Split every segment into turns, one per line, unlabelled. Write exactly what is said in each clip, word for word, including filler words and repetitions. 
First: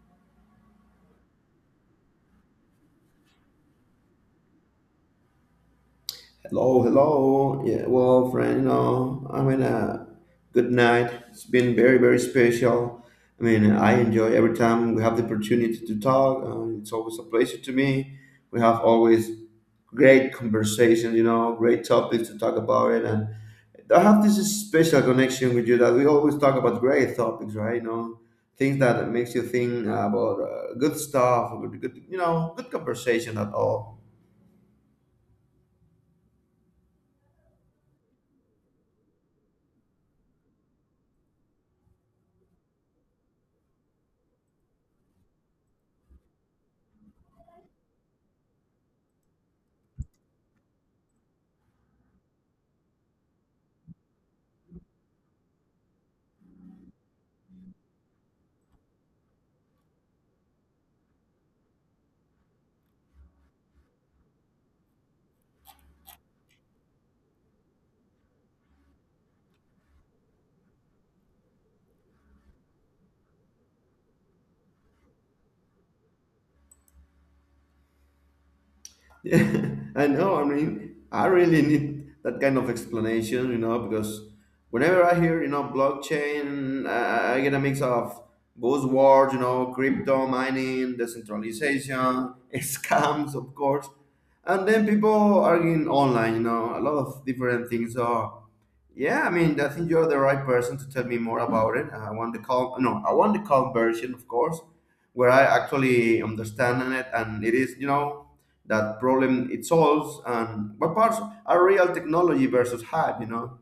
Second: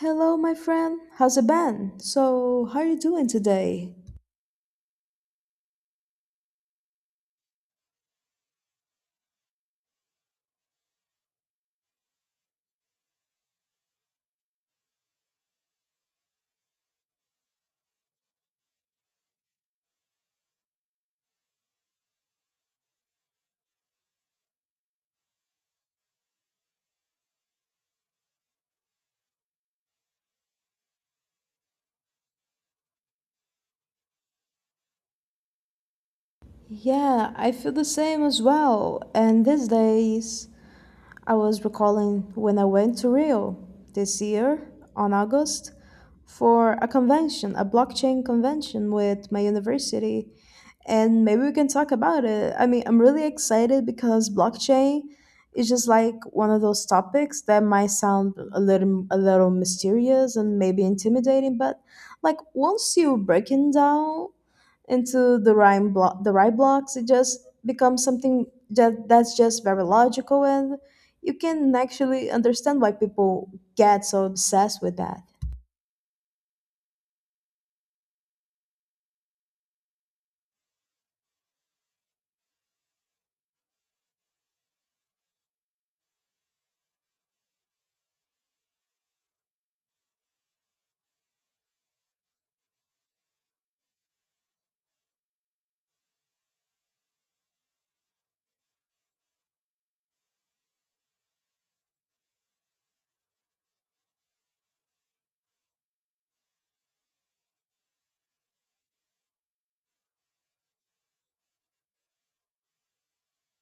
Hello, my friend. How's it been? So, how are you doing today?
Hello, hello. Yeah, well, friend, you know, I mean, uh, good night. It's been very, very special. I mean, I enjoy every time we have the opportunity to talk. Uh, it's always a pleasure to me. We have always great conversations, you know, great topics to talk about it. And I have this special connection with you that we always talk about great topics, right? You know, things that makes you think about uh, good stuff, good, good, you know, good conversation at all.
Yeah, I feel the same as well. And these days, I was recalling when I went to Rio this year on August for a convention, a blockchain convention with my university, and maybe we can talk about it. I mean, I'm really excited because blockchain is just like one of those topics that might sound a little a little mysterious and maybe intimidating, but like once you break it down into the right block the right blocks it just becomes something that that's just very logical and you can actually understand why people get so obsessed with that.
Yeah, I know. I mean, I really need that kind of explanation, you know, because whenever I hear, you know, blockchain, I, I get a mix of buzzwords, you know, crypto mining, decentralization, scams, of course, and then people arguing online, you know, a lot of different things. So yeah, I mean, I think you're the right person to tell me more about it. I want the calm, no, I want the calm version, of course, where I actually understand it, and it is, you know, that problem it solves, and what parts are real technology versus hype, you know.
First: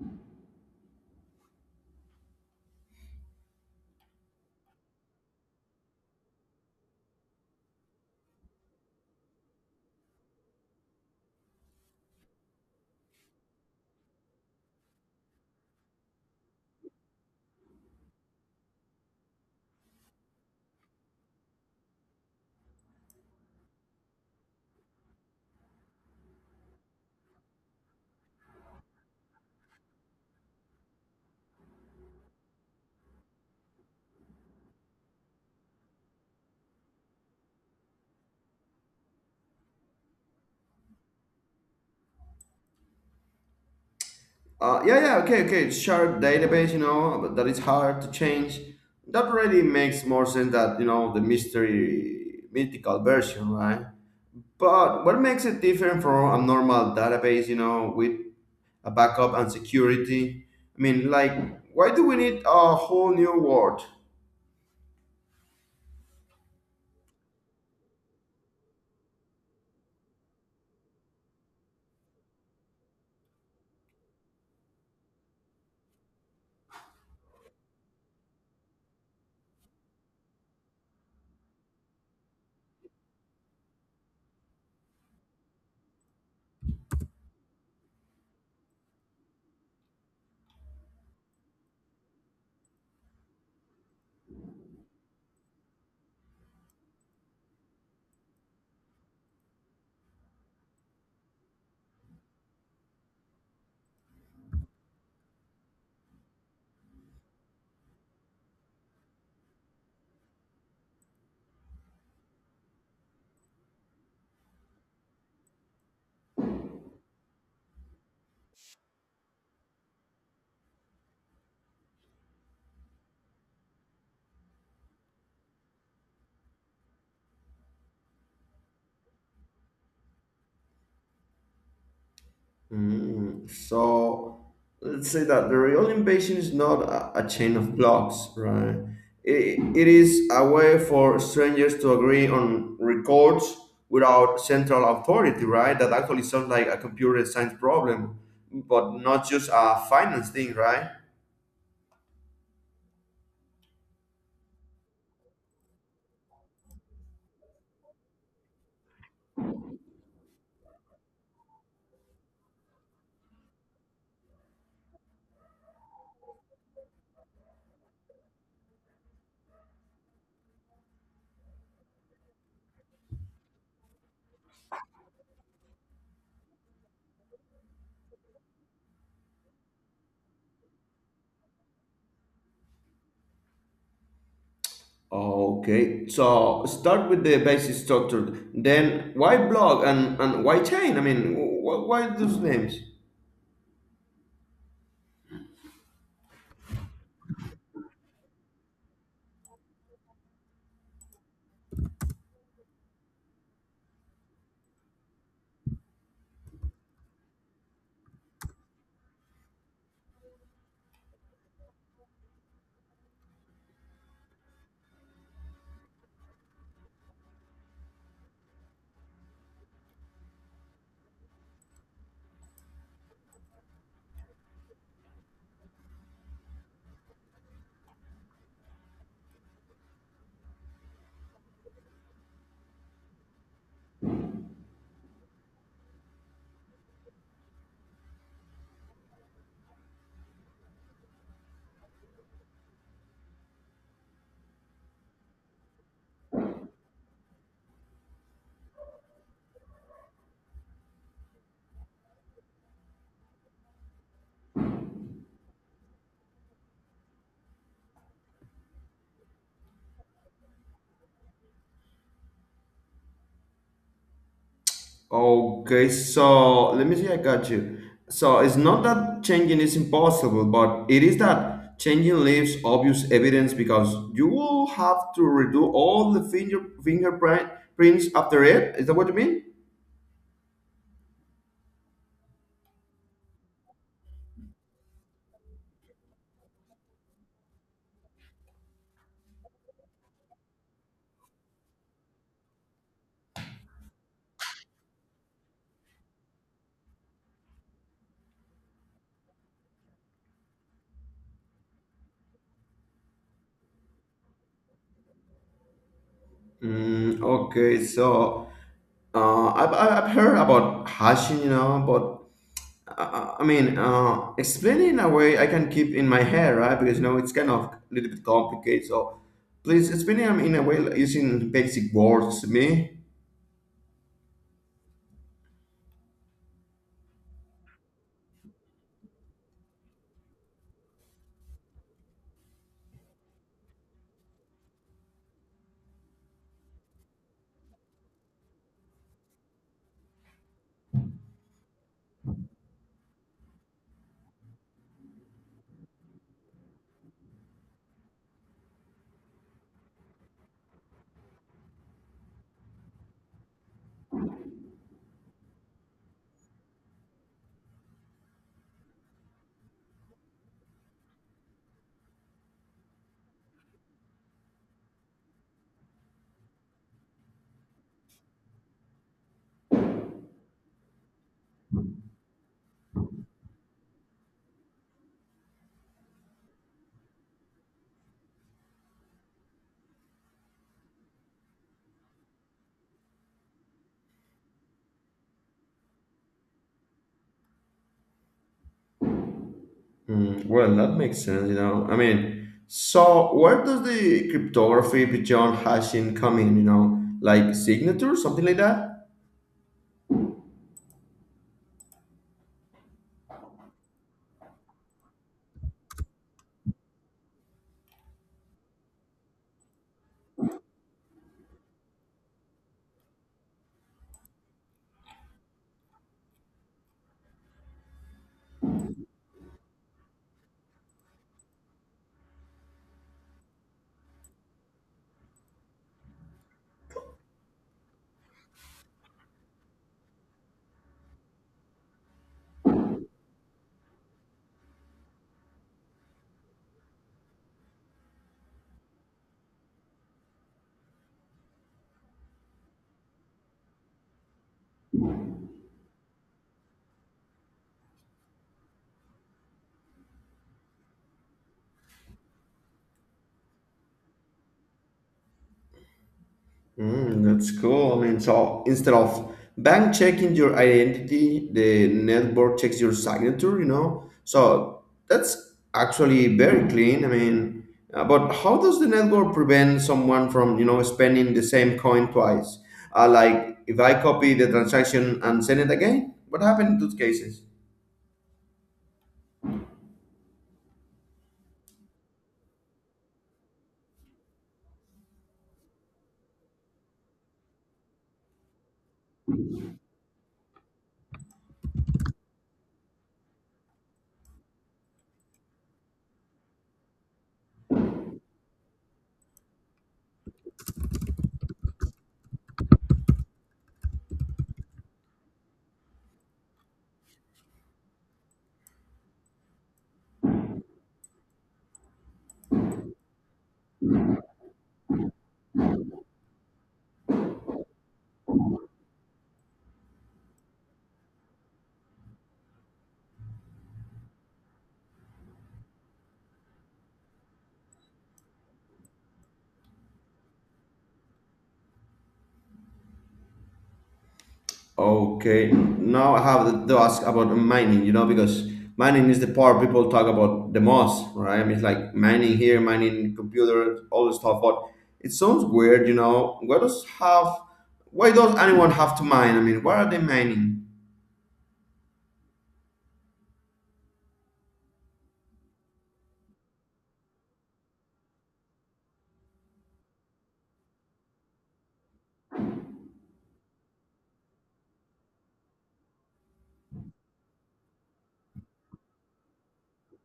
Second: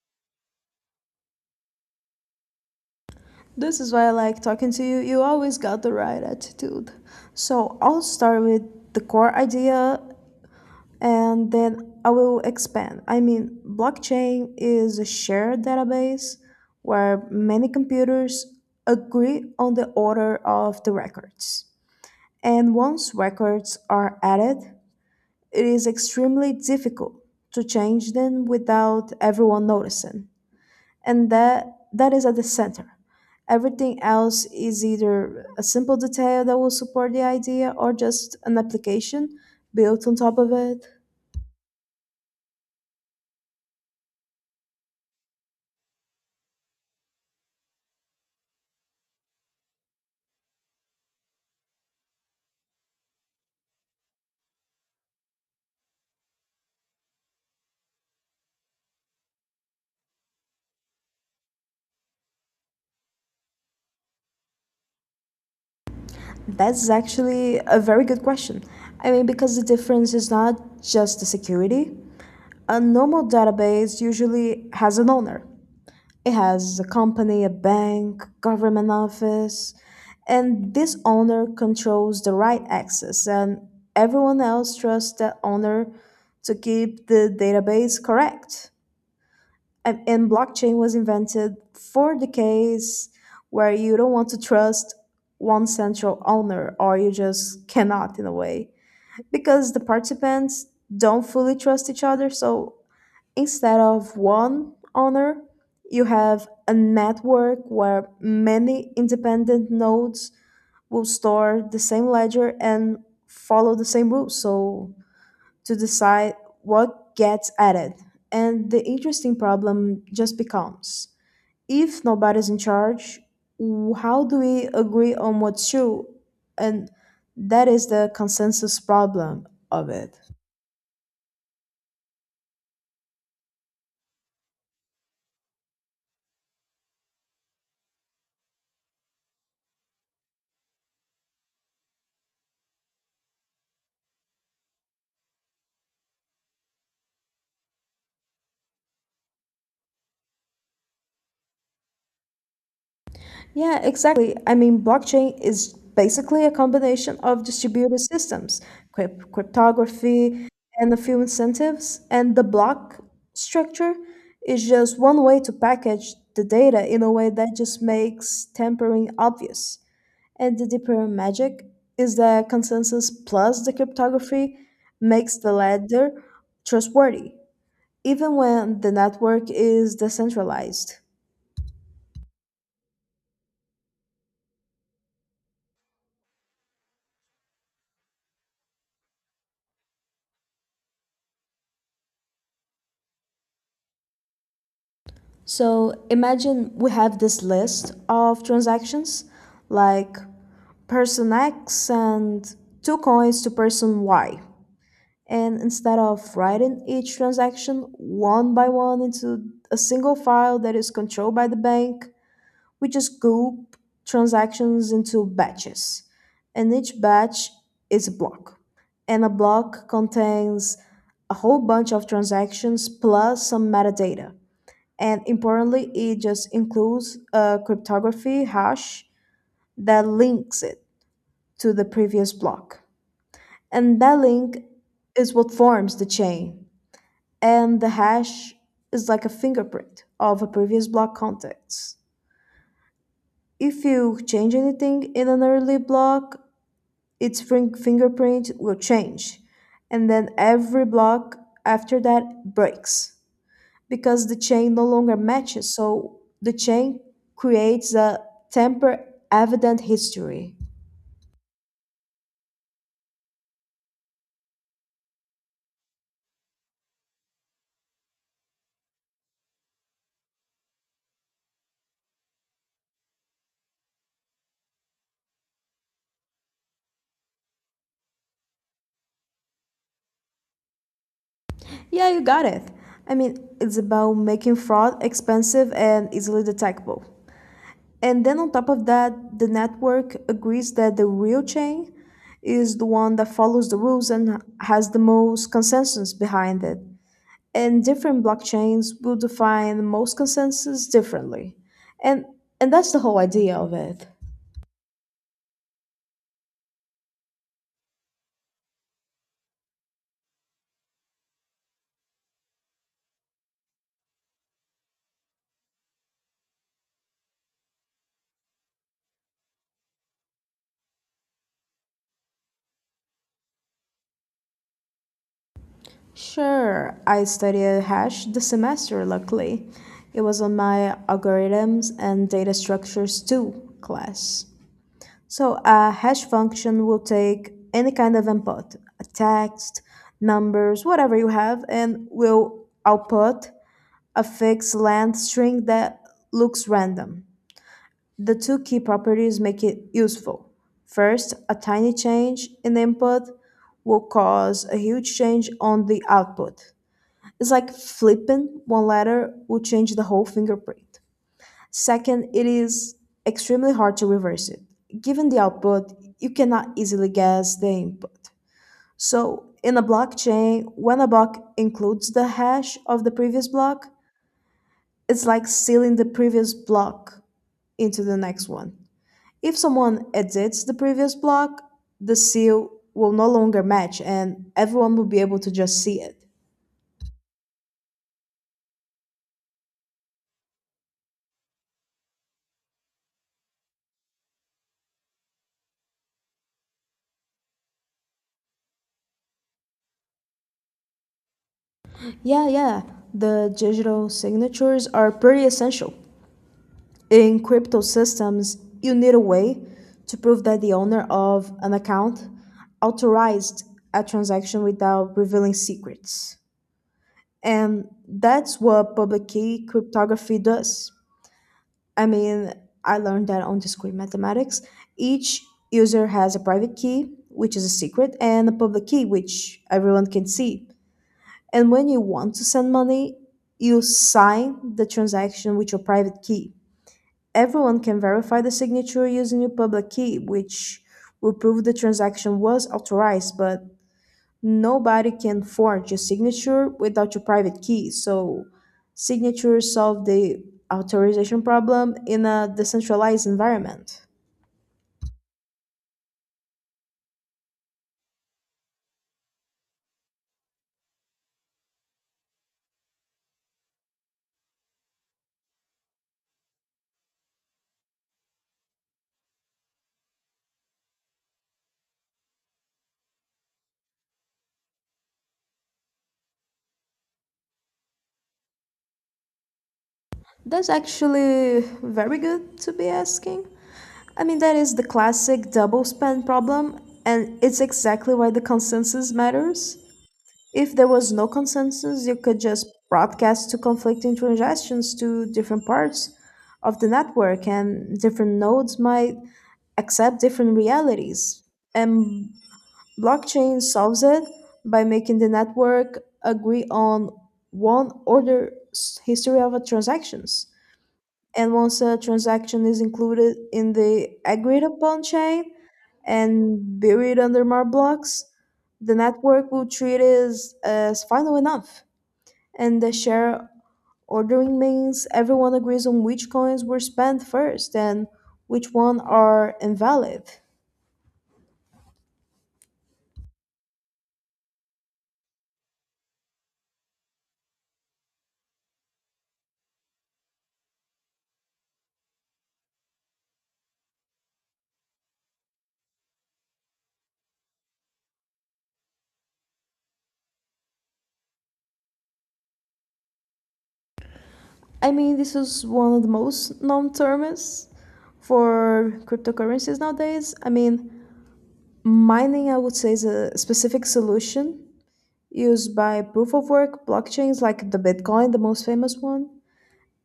This is why I like talking to you. You always got the right attitude. So I'll start with the core idea and then I will expand. I mean, blockchain is a shared database where many computers agree on the order of the records. And once records are added, it is extremely difficult to change them without everyone noticing. and that that is at the center. Everything else is either a simple detail that will support the idea or just an application built on top of it.
Uh, yeah, yeah, okay, okay, shared database, you know, but that is hard to change. That really makes more sense that you know the mystery mythical version, right? But what makes it different from a normal database, you know, with a backup and security. I mean, like, why do we need a whole new world?
That's actually a very good question. I mean, because the difference is not just the security. A normal database usually has an owner. It has a company, a bank, government office, and this owner controls the right access, and everyone else trusts that owner to keep the database correct. And, and blockchain was invented for the case where you don't want to trust one central owner, or you just cannot in a way, because the participants don't fully trust each other. So instead of one owner, you have a network where many independent nodes will store the same ledger and follow the same rules. So to decide what gets added. And the interesting problem just becomes if nobody's in charge, w- how do we agree on what's true? And that is the consensus problem of it.
Mm, so let's say that the real invasion is not a, a chain of blocks, right? It, it is a way for strangers to agree on records without central authority, right? That actually sounds like a computer science problem, but not just a finance thing, right?
Yeah, exactly. I mean, blockchain is basically a combination of distributed systems, cryp- cryptography, and a few incentives. And the block structure is just one way to package the data in a way that just makes tampering obvious. And the deeper magic is that consensus plus the cryptography makes the ledger trustworthy, even when the network is decentralized.
Okay, so start with the basic structure. Then why blog and, and why chain? I mean, wh- why those names?
So imagine we have this list of transactions like person X and two coins to person Y. And instead of writing each transaction one by one into a single file that is controlled by the bank, we just group transactions into batches. And each batch is a block. And a block contains a whole bunch of transactions plus some metadata, and importantly it just includes a cryptography hash that links it to the previous block, and that link is what forms the chain. And the hash is like a fingerprint of a previous block context. If you change anything in an early block, its fin- fingerprint will change, and then every block after that breaks because the chain no longer matches. So the chain creates a temper evident history.
Okay, so let me see. I got you. So it's not that changing is impossible, but it is that changing leaves obvious evidence because you will have to redo all the finger fingerprint prints after it. Is that what you mean?
Yeah, you got it. I mean, it's about making fraud expensive and easily detectable. And then on top of that, the network agrees that the real chain is the one that follows the rules and has the most consensus behind it. And different blockchains will define the most consensus differently. And and that's the whole idea of it.
Mm, okay, so uh, I've, I've I've heard about hashing, you know, but uh, I mean, uh, explain it in a way I can keep in my head, right? Because you know it's kind of a little bit complicated. So please explain it in a way like, using basic words to me.
Sure, I studied hash this semester, luckily. It was on my algorithms and data structures two class. So, a hash function will take any kind of input, a text, numbers, whatever you have, and will output a fixed length string that looks random. The two key properties make it useful. First, a tiny change in input will cause a huge change on the output. It's like flipping one letter will change the whole fingerprint. Second, it is extremely hard to reverse it. Given the output, you cannot easily guess the input. So, in a blockchain, when a block includes the hash of the previous block, it's like sealing the previous block into the next one. If someone edits the previous block, the seal will no longer match and everyone will be able to just see it.
Hmm, well, that makes sense. You know, I mean, so where does the cryptography beyond hashing come in? You know, like signature, something like that.
Yeah, yeah. The digital signatures are pretty essential. In crypto systems, you need a way to prove that the owner of an account authorized a transaction without revealing secrets. And that's what public key cryptography does. I mean, I learned that on discrete mathematics. Each user has a private key, which is a secret, and a public key, which everyone can see. And when you want to send money, you sign the transaction with your private key. Everyone can verify the signature using your public key, which will prove the transaction was authorized, but nobody can forge your signature without your private key. So, signatures solve the authorization problem in a decentralized environment.
Mm, that's cool. I mean, so instead of bank checking your identity, the network checks your signature, you know? So that's actually very clean. I mean, uh, but how does the network prevent someone from, you know, spending the same coin twice? Uh, like if I copy the transaction and send it again, what happened in those cases?
That's actually very good to be asking. I mean, that is the classic double spend problem, and it's exactly why the consensus matters. If there was no consensus, you could just broadcast two conflicting transactions to different parts of the network, and different nodes might accept different realities. And blockchain solves it by making the network agree on one order s- history of transactions, and once a transaction is included in the agreed upon chain and buried under more blocks, the network will treat it as, as final enough. And the share ordering means everyone agrees on which coins were spent first and which one are invalid.
Okay, now I have to ask about mining, you know, because mining is the part people talk about the most, right? I mean, it's like mining here, mining computer, all this stuff. But it sounds weird, you know. Why does have? Why does anyone have to mine? I mean, why are they mining?
I mean, this is one of the most known terms for cryptocurrencies nowadays. I mean, mining, I would say, is a specific solution used by proof of work blockchains like the Bitcoin, the most famous one.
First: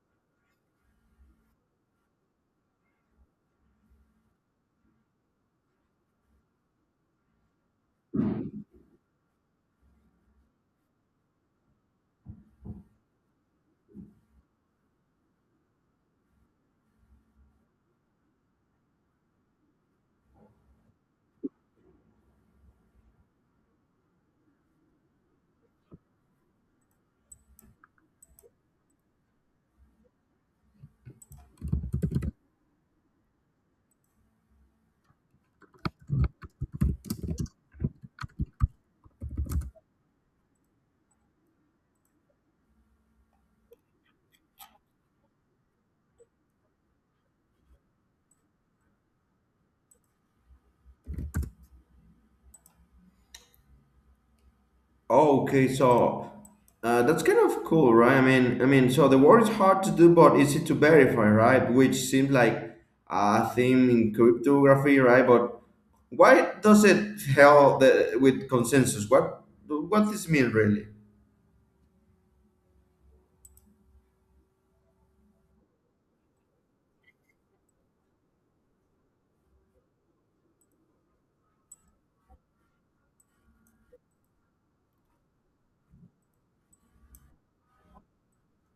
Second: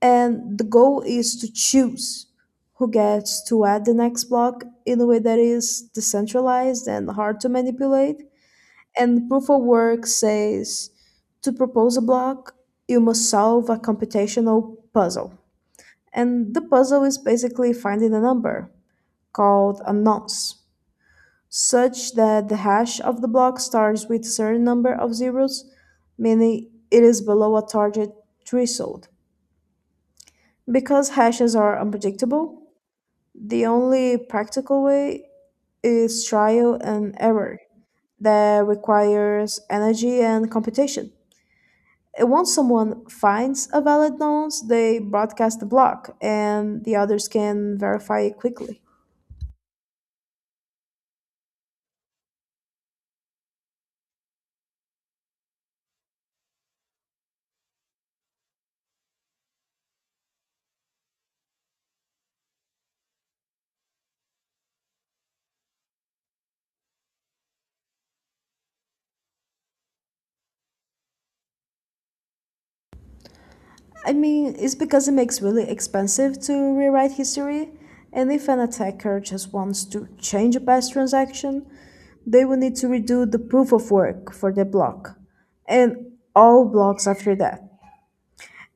And the goal is to choose who gets to add the next block in a way that is decentralized and hard to manipulate. And proof of work says to propose a block, you must solve a computational puzzle. And the puzzle is basically finding a number called a nonce such that the hash of the block starts with a certain number of zeros, meaning it is below a target threshold. Because hashes are unpredictable, the only practical way is trial and error that requires energy and computation. And once someone finds a valid nonce, they broadcast the block, and the others can verify it quickly.
Okay, so uh, that's kind of cool, right? I mean, I mean, so the word is hard to do, but easy to verify, right? Which seems like a theme in cryptography, right? But why does it help the, with consensus? What what this mean really?
I mean, it's because it makes really expensive to rewrite history, and if an attacker just wants to change a past transaction, they will need to redo the proof of work for the block, and all blocks after that.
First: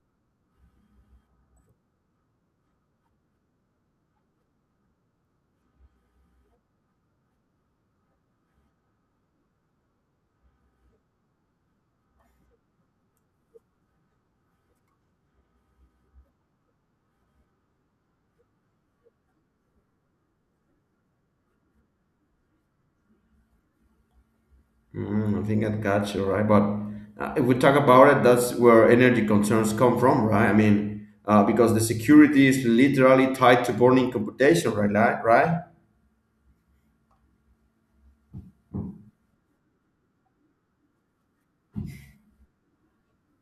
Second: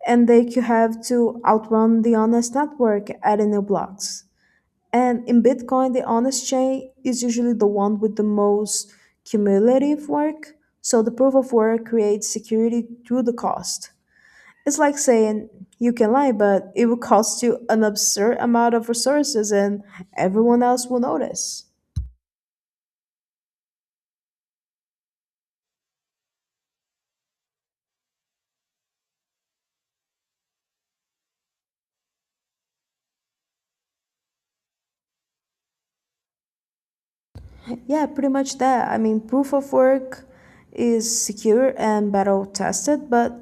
And they could have to outrun the honest network adding new blocks. And in Bitcoin, the honest chain is usually the one with the most cumulative work, so the proof of work creates security through the cost. It's like saying you can lie, but it will cost you an absurd amount of resources and everyone else will notice.
Mm, I think I got you right, but uh, if we talk about it, that's where energy concerns come from, right? I mean, uh, because the security is literally tied to burning computation, right? Like, right?
Yeah, pretty much that. I mean, proof of work is secure and battle tested, but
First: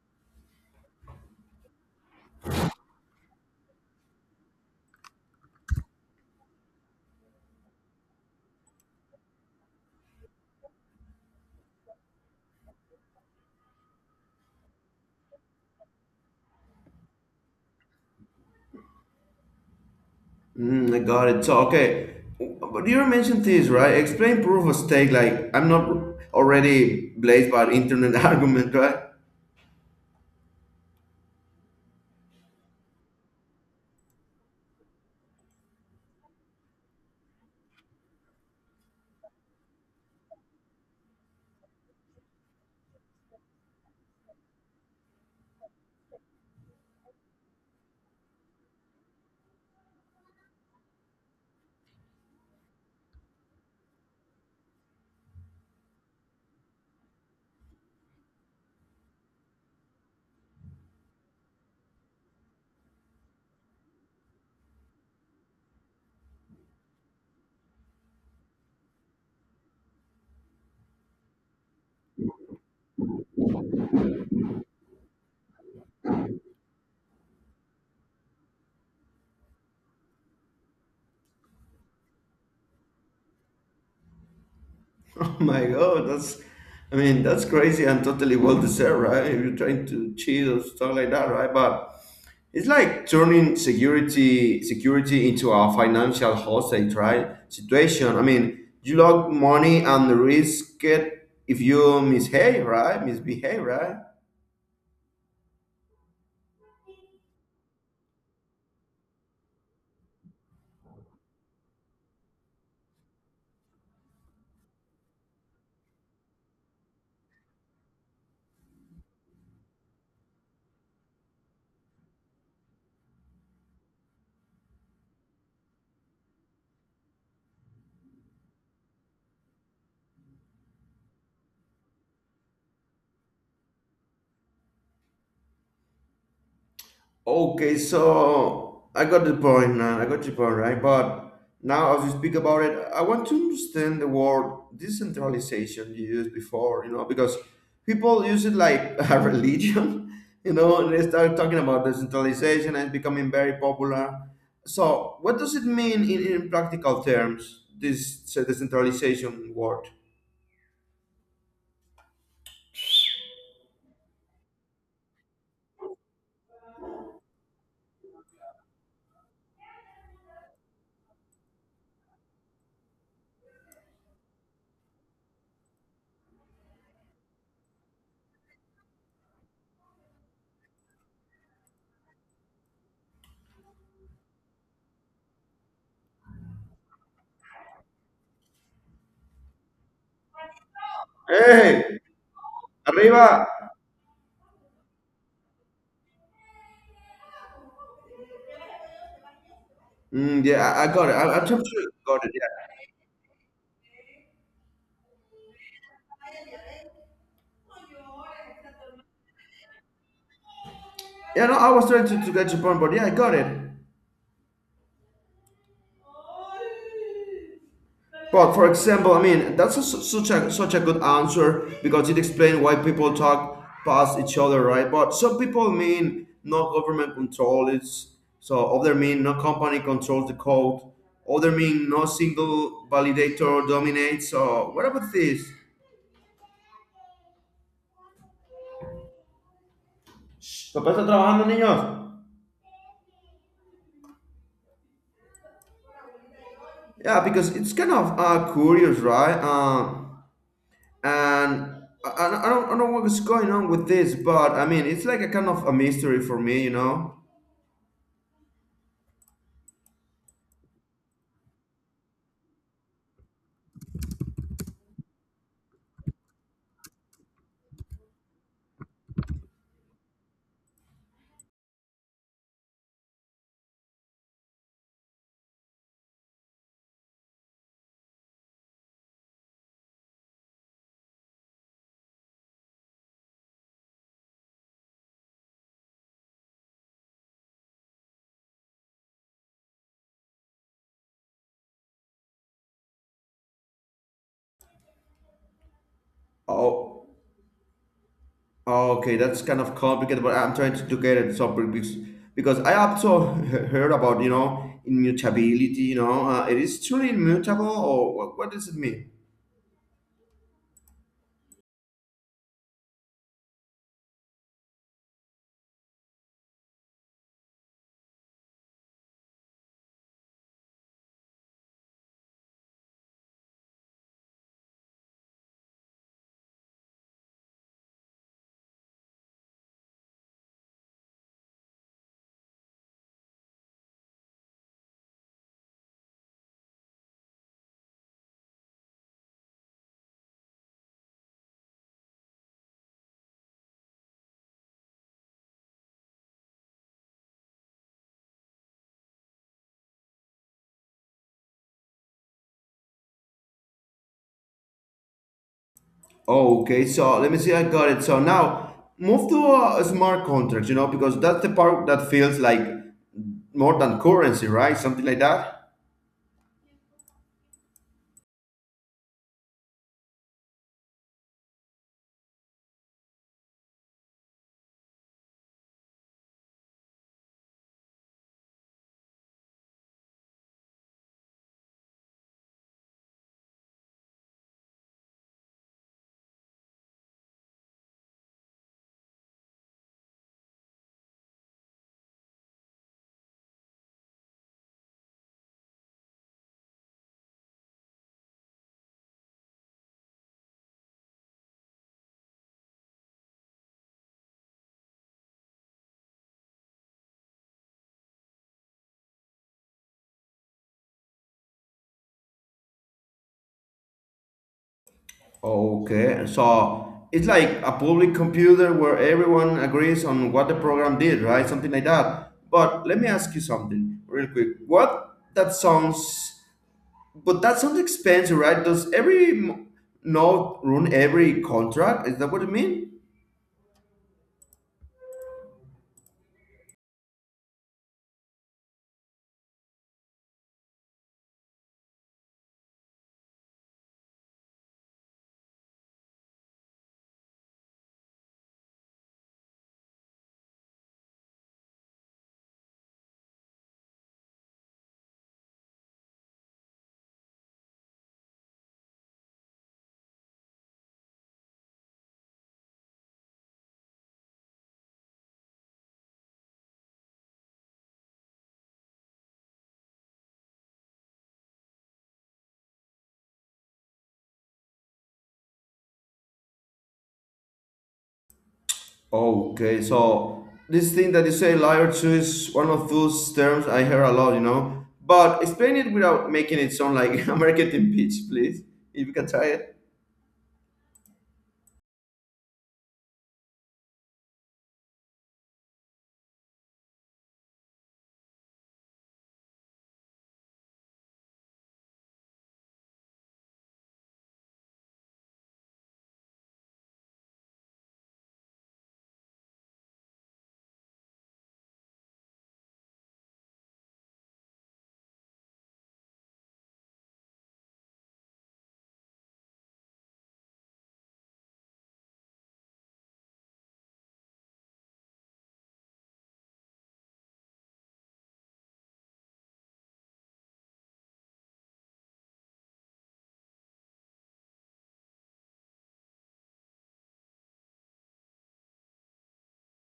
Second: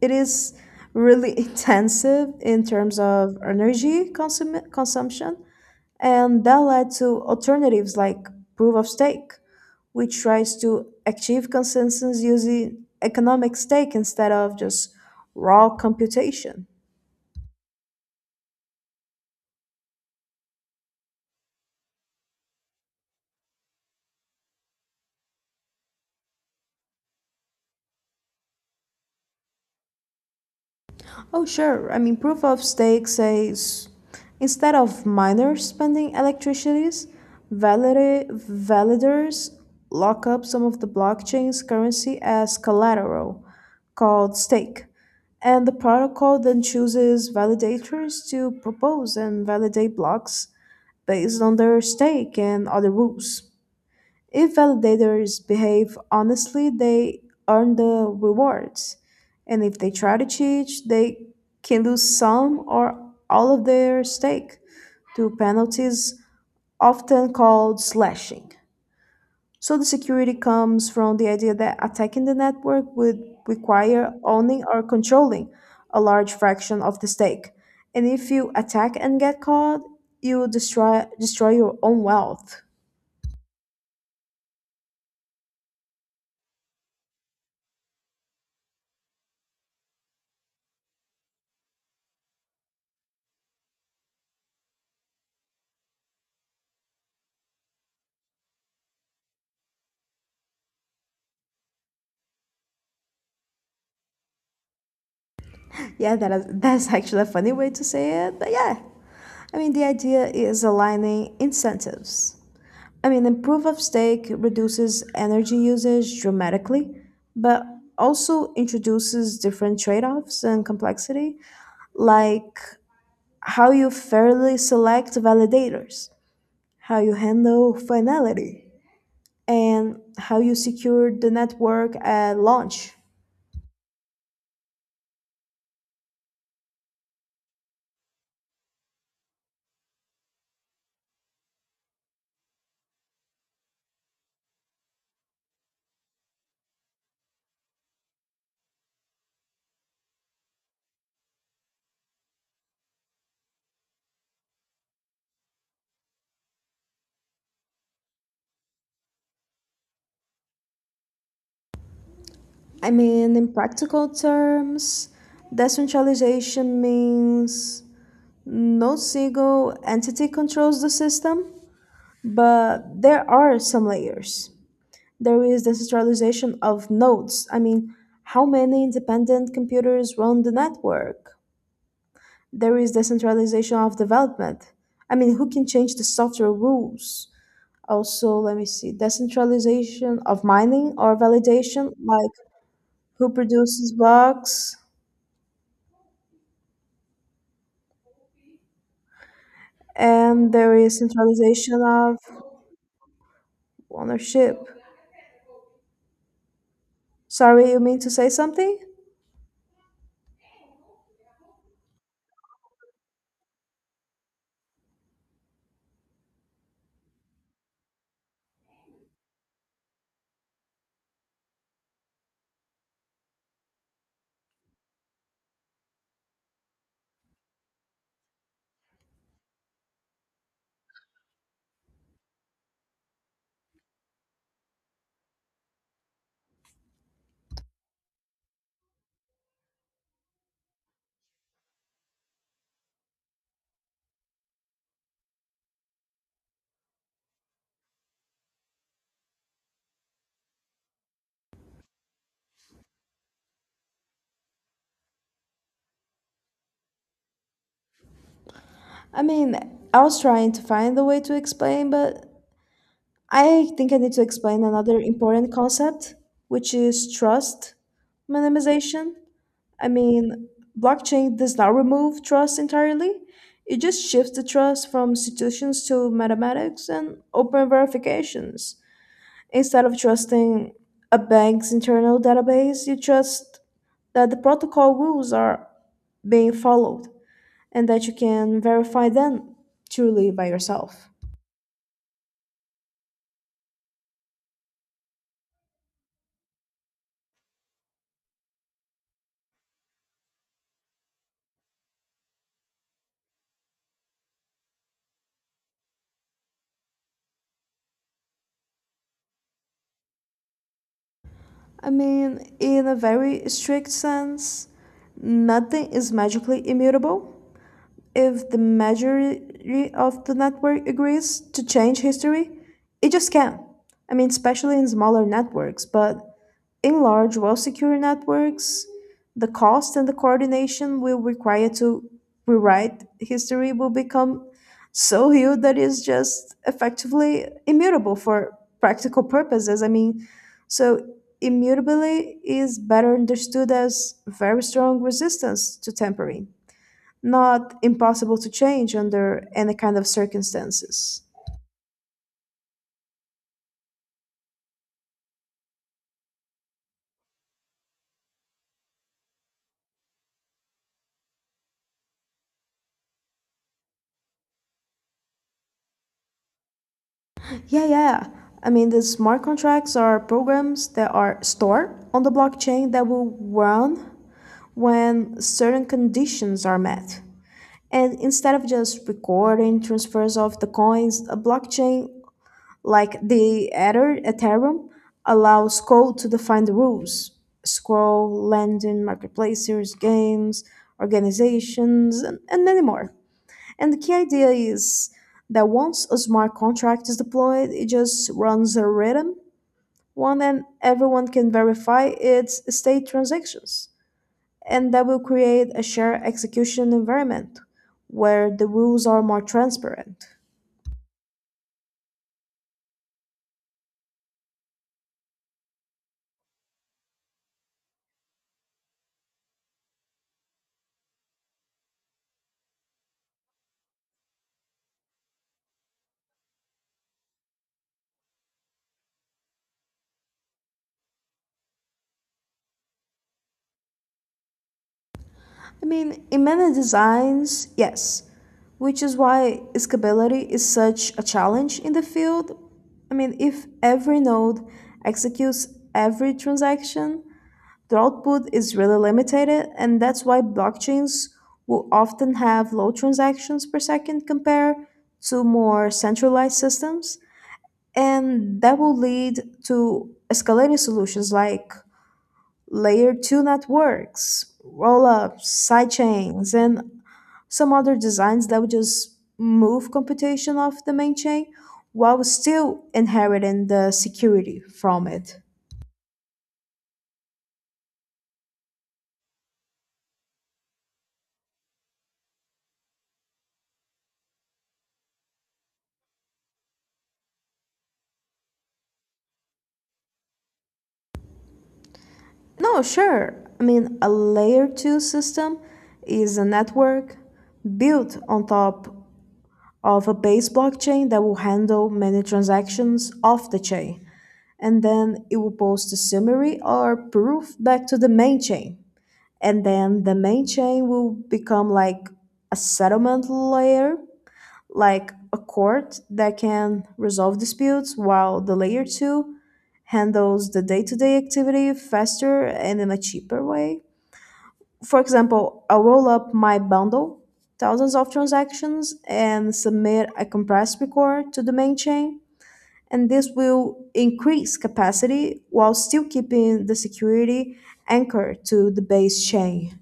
it is really intensive in terms of energy consum- consumption. And that led to alternatives like proof of stake, which tries to achieve consensus using economic stake instead of just raw computation.
Mm, I got it. So okay, but you mentioned this, right? Explain proof of stake. Like I'm not already blazed by internet argument, right?
Oh, sure. I mean, proof of stake says instead of miners spending electricities, valid- validators lock up some of the blockchain's currency as collateral, called stake. And the protocol then chooses validators to propose and validate blocks based on their stake and other rules. If validators behave honestly, they earn the rewards. And if they try to cheat, they can lose some or all of their stake to penalties, often called slashing. So the security comes from the idea that attacking the network would require owning or controlling a large fraction of the stake. And if you attack and get caught, you destroy destroy your own wealth.
Oh my God, that's, I mean, that's crazy and totally well deserved, right? If you're trying to cheat or stuff like that, right? But it's like turning security security into a financial hostage, right? Situation. I mean, you lock money and risk it if you misbehave, right? Misbehave, right?
Yeah, that is, that's actually a funny way to say it, but yeah. I mean, the idea is aligning incentives. I mean, and proof of stake reduces energy usage dramatically, but also introduces different trade offs and complexity, like how you fairly select validators, how you handle finality, and how you secure the network at launch.
Okay, so I got the point, man. I got your point, right? But now, as you speak about it, I want to understand the word decentralization you used before, you know, because people use it like a religion, you know, and they start talking about decentralization and it's becoming very popular. So, what does it mean in, in practical terms, this decentralization word?
I mean, in practical terms, decentralization means no single entity controls the system, but there are some layers. There is the centralization of nodes. I mean, how many independent computers run the network? There is the centralization of development. I mean, who can change the software rules? Also, let me see, decentralization of mining or validation,
Hey,
like who
arriba!
produces blocks,
Mm,
and there
yeah, I, I
is
got it. I, I'm sure
centralization
you
of
got it. Yeah.
ownership. Sorry, you mean to say something?
Yeah, no, I was trying to, to get your point, but yeah, I got it. But for example, I mean, that's a, su- such a such a good answer because it explains why people talk past each other, right? But some people mean no government control is, so other mean no company controls the code, other mean no single validator dominates. So what about this? Papá está trabajando, niños. Yeah, because it's kind of uh, curious, right? Um, and I, I, I don't, I don't know what's going on with this, but I mean, it's like a kind of a mystery for me, you know.
I mean, I was trying to find a way to explain, but I think I need to explain another important concept, which is trust minimization. I mean, blockchain does not remove trust entirely. It just shifts the trust from institutions to mathematics and open verifications. Instead of trusting a bank's internal database, you trust that the protocol rules are being followed and that you can verify them truly by yourself.
Oh, oh, okay, that's kind of complicated, but I'm trying to, to get it so because because I also he- heard about you know immutability, you know, uh, it is truly immutable, or what, what does it mean?
I mean, in a very strict sense, nothing is magically immutable. If the majority of the network agrees to change history, it just can. I mean, especially in smaller networks, but in large, well-secure networks, the cost and the coordination will require to rewrite history will become so huge that it's just effectively immutable for practical purposes. I mean, so immutability is better understood as very strong resistance to tampering, not impossible to change under any kind of circumstances.
Oh, okay, so let me see, I got it. So now move to a, a smart contract, you know, because that's the part that feels like more than currency, right? Something like that.
Yeah, yeah. I mean, the smart contracts are programs that are stored on the blockchain that will run when certain conditions are met. And instead of just recording transfers of the coins, a blockchain like the Ether, Ethereum allows code to define the rules. Scroll, lending, marketplaces, games, organizations, and, and many more. And the key idea is that once a smart contract is deployed, it just runs a rhythm, one that everyone can verify its state transactions. And that will create a shared execution environment where the rules are more transparent.
Okay, so it's like a public computer where everyone agrees on what the program did, right? Something like that. But let me ask you something real quick. What that sounds, but that sounds expensive, right? Does every m- node run every contract? Is that what you mean?
I mean, in many designs, yes, which is why scalability is such a challenge in the field. I mean, if every node executes every transaction, the output is really limited, and that's why blockchains will often have low transactions per second compared to more centralized systems. And that will lead to escalating solutions like layer two networks, roll ups, sidechains, and some other designs that would just move computation off the main chain while still inheriting the security from it.
Okay, so this thing that you say, layer two, is one of those terms I hear a lot, you know. But explain it without making it sound like a marketing pitch, please. If you can try it.
No, sure. I mean, a layer two system is a network built on top of a base blockchain that will handle many transactions off the chain. And then it will post a summary or proof back to the main chain. And then the main chain will become like a settlement layer, like a court that can resolve disputes, while the layer two handles the day to day activity faster and in a cheaper way. For example, I'll roll up my bundle, thousands of transactions, and submit a compressed record to the main chain. And this will increase capacity while still keeping the security anchored to the base chain.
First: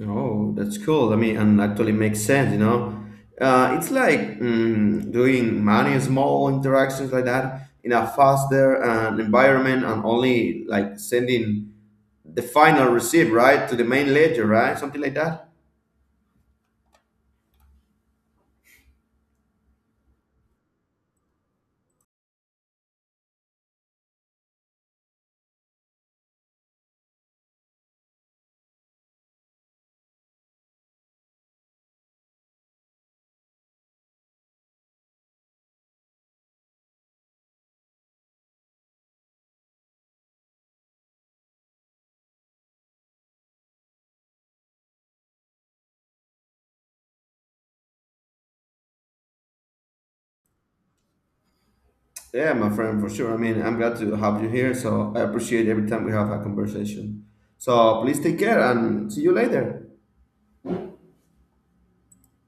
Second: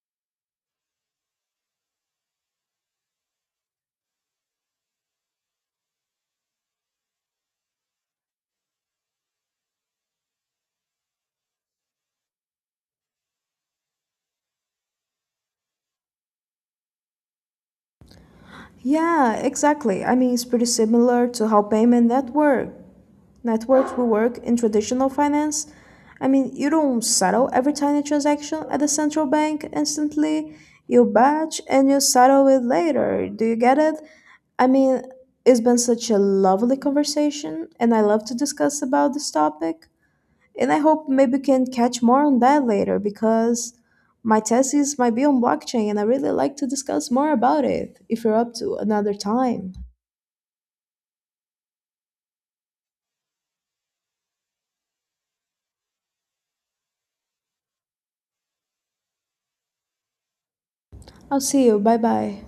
Oh, that's cool. I mean, and actually makes sense, you know. Uh, it's like mm, doing many small interactions like that in a faster uh, environment and only like sending the final receipt, right, to the main ledger, right? Something like that.
Yeah, exactly. I mean, it's pretty similar to how payment network networks will work in traditional finance. I mean, you don't settle every tiny transaction at the central bank instantly. You batch and you settle it later. Do you get it? I mean, it's been such a lovely conversation, and I love to discuss about this topic. And I hope maybe we can catch more on that later because my thesis might be on blockchain, and I really like to discuss more about it if you're up to another time.
Yeah, my friend, for sure. I mean, I'm glad to have you here. So I appreciate every time we have a conversation. So please take care and see you later.
I'll see you. Bye bye.